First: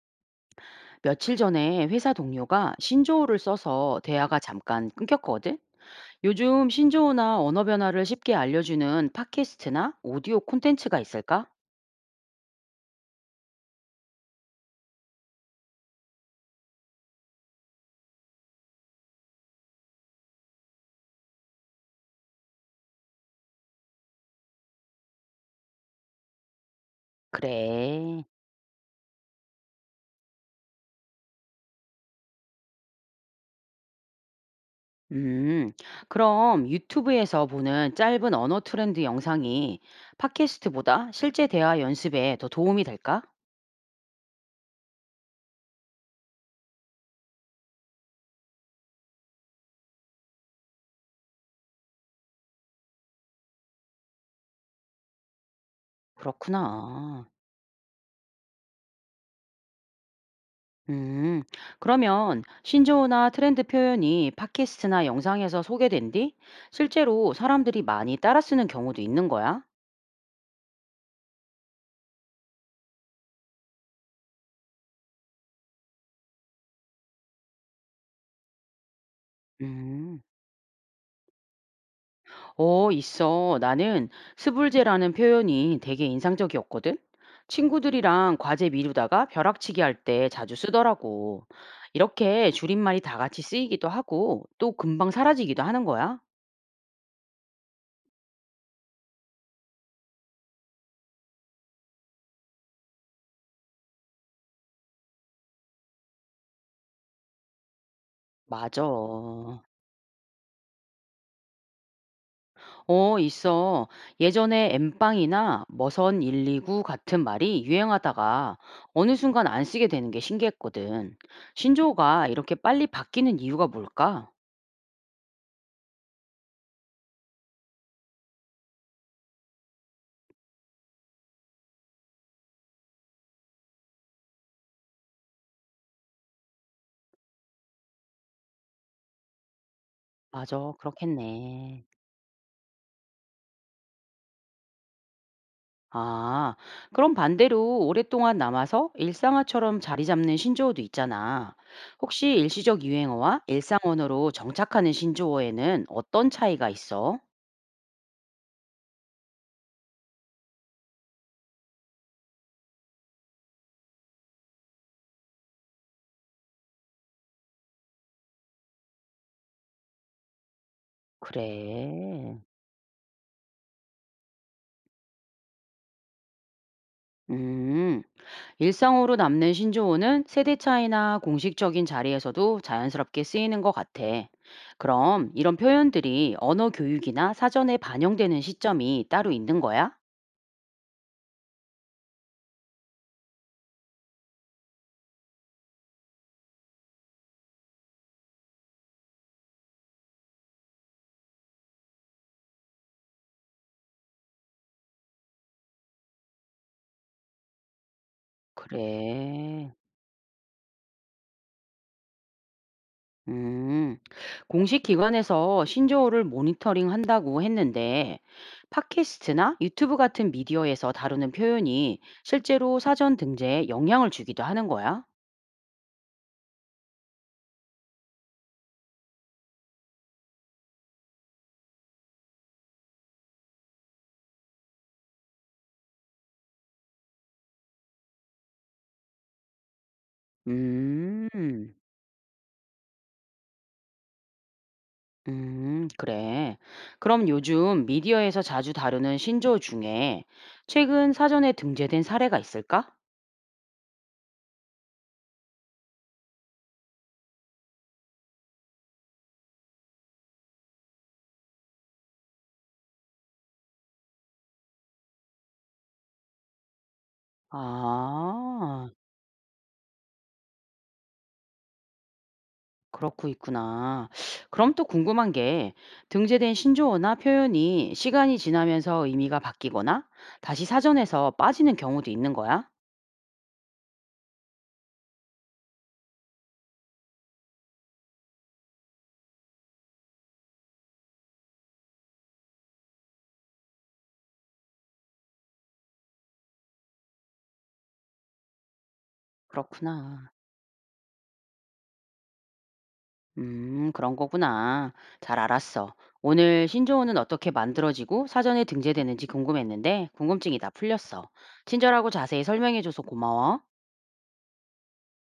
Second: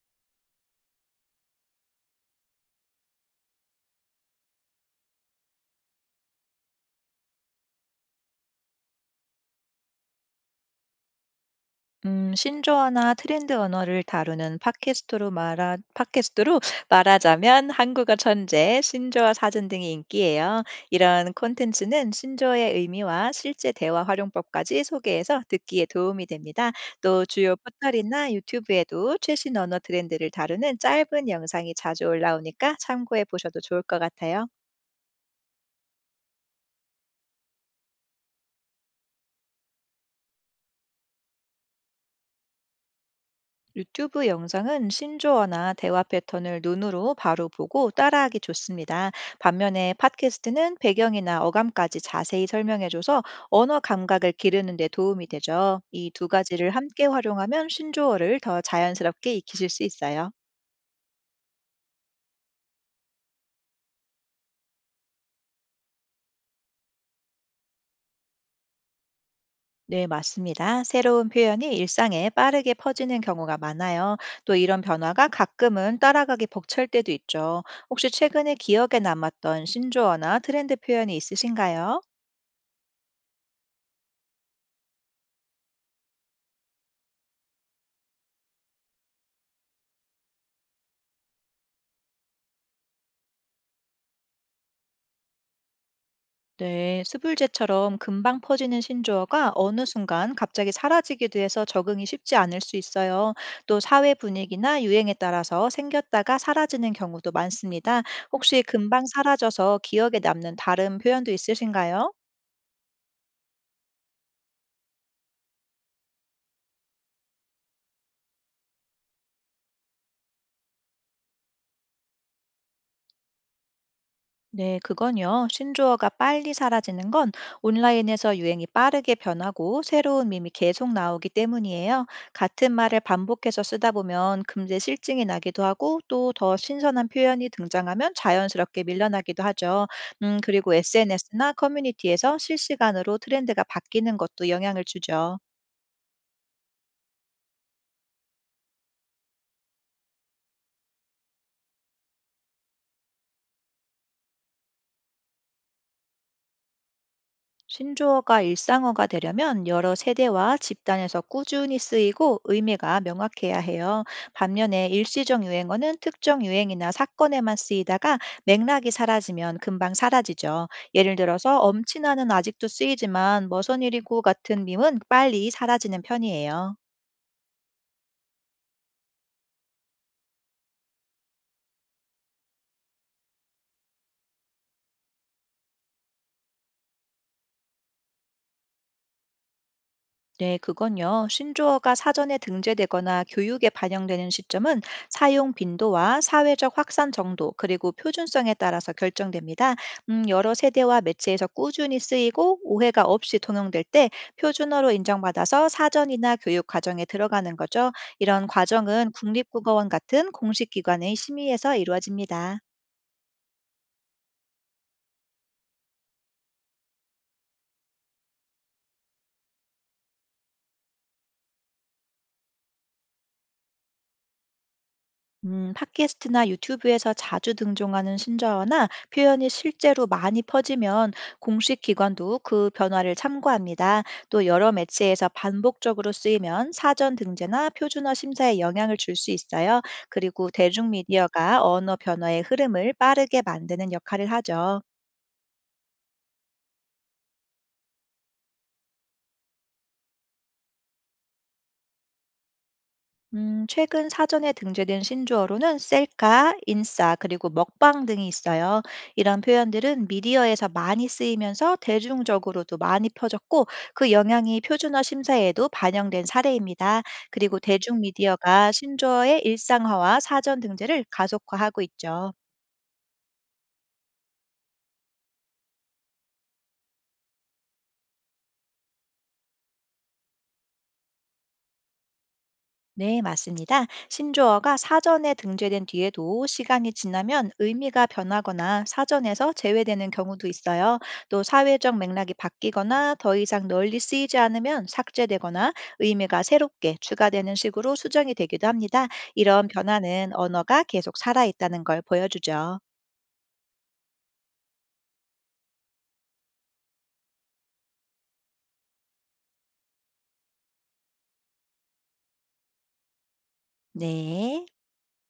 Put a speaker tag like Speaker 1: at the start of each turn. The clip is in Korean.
Speaker 1: 며칠 전에 회사 동료가 신조어를 써서 대화가 잠깐 끊겼거든? 요즘 신조어나 언어 변화를 쉽게 알려주는 팟캐스트나 오디오 콘텐츠가 있을까?
Speaker 2: 신조어나 트렌드 언어를 다루는 팟캐스트로 말하자면 한국어 천재, 신조어 사전 등이 인기예요. 이런 콘텐츠는 신조어의 의미와 실제 대화 활용법까지 소개해서 듣기에 도움이 됩니다. 또 주요
Speaker 1: 그래.
Speaker 2: 포털이나 유튜브에도 최신 언어 트렌드를 다루는 짧은 영상이 자주 올라오니까 참고해 보셔도 좋을 것 같아요.
Speaker 1: 음, 그럼 유튜브에서 보는 짧은 언어 트렌드 영상이 팟캐스트보다 실제 대화 연습에 더 도움이 될까?
Speaker 2: 유튜브 영상은 신조어나 대화 패턴을 눈으로 바로 보고 따라하기 좋습니다. 반면에 팟캐스트는 배경이나 어감까지 자세히 설명해줘서 언어 감각을 기르는 데 도움이 되죠. 이 두 가지를 함께
Speaker 1: 그렇구나.
Speaker 2: 활용하면 신조어를 더 자연스럽게 익히실 수 있어요.
Speaker 1: 음, 그러면 신조어나 트렌드 표현이 팟캐스트나 영상에서 소개된 뒤 실제로 사람들이 많이 따라 쓰는 경우도 있는 거야?
Speaker 2: 네, 맞습니다. 새로운 표현이 일상에 빠르게 퍼지는 경우가 많아요. 또 이런 변화가 가끔은 따라가기 벅찰 때도 있죠. 혹시 최근에 기억에 남았던
Speaker 1: 음,
Speaker 2: 신조어나 트렌드 표현이 있으신가요?
Speaker 1: 어, 있어. 나는 스불제라는 표현이 되게 인상적이었거든. 친구들이랑 과제 미루다가 벼락치기 할 때 자주 쓰더라고. 이렇게 줄임말이 다 같이 쓰이기도 하고 또 금방 사라지기도 하는 거야?
Speaker 2: 네, 스불제처럼 금방 퍼지는 신조어가 어느 순간 갑자기 사라지기도 해서 적응이 쉽지 않을 수 있어요. 또 사회 분위기나 유행에 따라서 생겼다가 사라지는 경우도 많습니다. 혹시
Speaker 1: 맞아.
Speaker 2: 금방 사라져서 기억에 남는 다른 표현도 있으신가요?
Speaker 1: 어, 있어. 예전에 엠빵이나 머선 129 같은 말이 유행하다가 어느 순간 안 쓰게 되는 게 신기했거든. 신조어가 이렇게 빨리 바뀌는 이유가 뭘까?
Speaker 2: 네, 그건요. 신조어가 빨리 사라지는 건 온라인에서 유행이 빠르게 변하고 새로운 밈이 계속 나오기 때문이에요. 같은 말을 반복해서 쓰다 보면 금세 실증이 나기도 하고 또 더 신선한 표현이 등장하면 자연스럽게 밀려나기도 하죠. 그리고
Speaker 1: 맞아,
Speaker 2: SNS나
Speaker 1: 그렇겠네.
Speaker 2: 커뮤니티에서 실시간으로 트렌드가 바뀌는 것도 영향을 주죠.
Speaker 1: 아, 그럼 반대로 오랫동안 남아서 일상어처럼 자리 잡는 신조어도 있잖아. 혹시 일시적 유행어와 일상 언어로 정착하는 신조어에는 어떤 차이가 있어?
Speaker 2: 신조어가 일상어가 되려면 여러 세대와 집단에서 꾸준히 쓰이고 의미가 명확해야 해요. 반면에 일시적 유행어는 특정 유행이나 사건에만 쓰이다가 맥락이 사라지면 금방 사라지죠. 예를 들어서 엄친아는
Speaker 1: 그래.
Speaker 2: 아직도 쓰이지만 머선일이고 같은 밈은 빨리 사라지는 편이에요.
Speaker 1: 음. 일상어로 남는 신조어는 세대 차이나 공식적인 자리에서도 자연스럽게 쓰이는 것 같아. 그럼 이런 표현들이 언어 교육이나 사전에 반영되는 시점이 따로 있는 거야?
Speaker 2: 네, 그건요. 신조어가 사전에 등재되거나 교육에 반영되는 시점은 사용 빈도와 사회적 확산 정도, 그리고 표준성에 따라서 결정됩니다. 여러 세대와 매체에서 꾸준히 쓰이고 오해가 없이 통용될 때 표준어로 인정받아서 사전이나 교육 과정에 들어가는 거죠. 이런
Speaker 1: 그래.
Speaker 2: 과정은 국립국어원 같은 공식 기관의 심의에서 이루어집니다.
Speaker 1: 음, 공식 기관에서 신조어를 모니터링 한다고 했는데, 팟캐스트나 유튜브 같은 미디어에서 다루는 표현이 실제로 사전 등재에 영향을 주기도 하는 거야?
Speaker 2: 팟캐스트나 유튜브에서 자주 등장하는 신조어나 표현이 실제로 많이 퍼지면 공식 기관도 그 변화를 참고합니다. 또 여러 매체에서 반복적으로 쓰이면 사전 등재나 표준어 심사에 영향을 줄 수 있어요. 그리고 대중미디어가
Speaker 1: 음.
Speaker 2: 언어 변화의 흐름을 빠르게 만드는 역할을 하죠.
Speaker 1: 그래. 그럼 요즘 미디어에서 자주 다루는 신조어 중에 최근 사전에 등재된 사례가 있을까?
Speaker 2: 최근 사전에 등재된 신조어로는 셀카, 인싸, 그리고 먹방 등이 있어요. 이런 표현들은 미디어에서 많이 쓰이면서 대중적으로도 많이 퍼졌고 그 영향이 표준어 심사에도 반영된 사례입니다. 그리고 대중미디어가
Speaker 1: 아,
Speaker 2: 신조어의 일상화와 사전 등재를 가속화하고 있죠.
Speaker 1: 그렇고 있구나. 그럼 또 궁금한 게 등재된 신조어나 표현이 시간이 지나면서 의미가 바뀌거나 다시 사전에서 빠지는 경우도 있는 거야?
Speaker 2: 네, 맞습니다. 신조어가 사전에 등재된 뒤에도 시간이 지나면 의미가 변하거나 사전에서 제외되는 경우도 있어요. 또 사회적 맥락이 바뀌거나 더 이상 널리 쓰이지 않으면 삭제되거나 의미가 새롭게 추가되는 식으로 수정이 되기도 합니다. 이런 변화는
Speaker 1: 그렇구나.
Speaker 2: 언어가 계속 살아있다는 걸 보여주죠.
Speaker 1: 그런 거구나. 잘 알았어. 오늘 신조어는 어떻게 만들어지고 사전에 등재되는지 궁금했는데 궁금증이 다 풀렸어. 친절하고 자세히 설명해줘서 고마워.
Speaker 2: 네.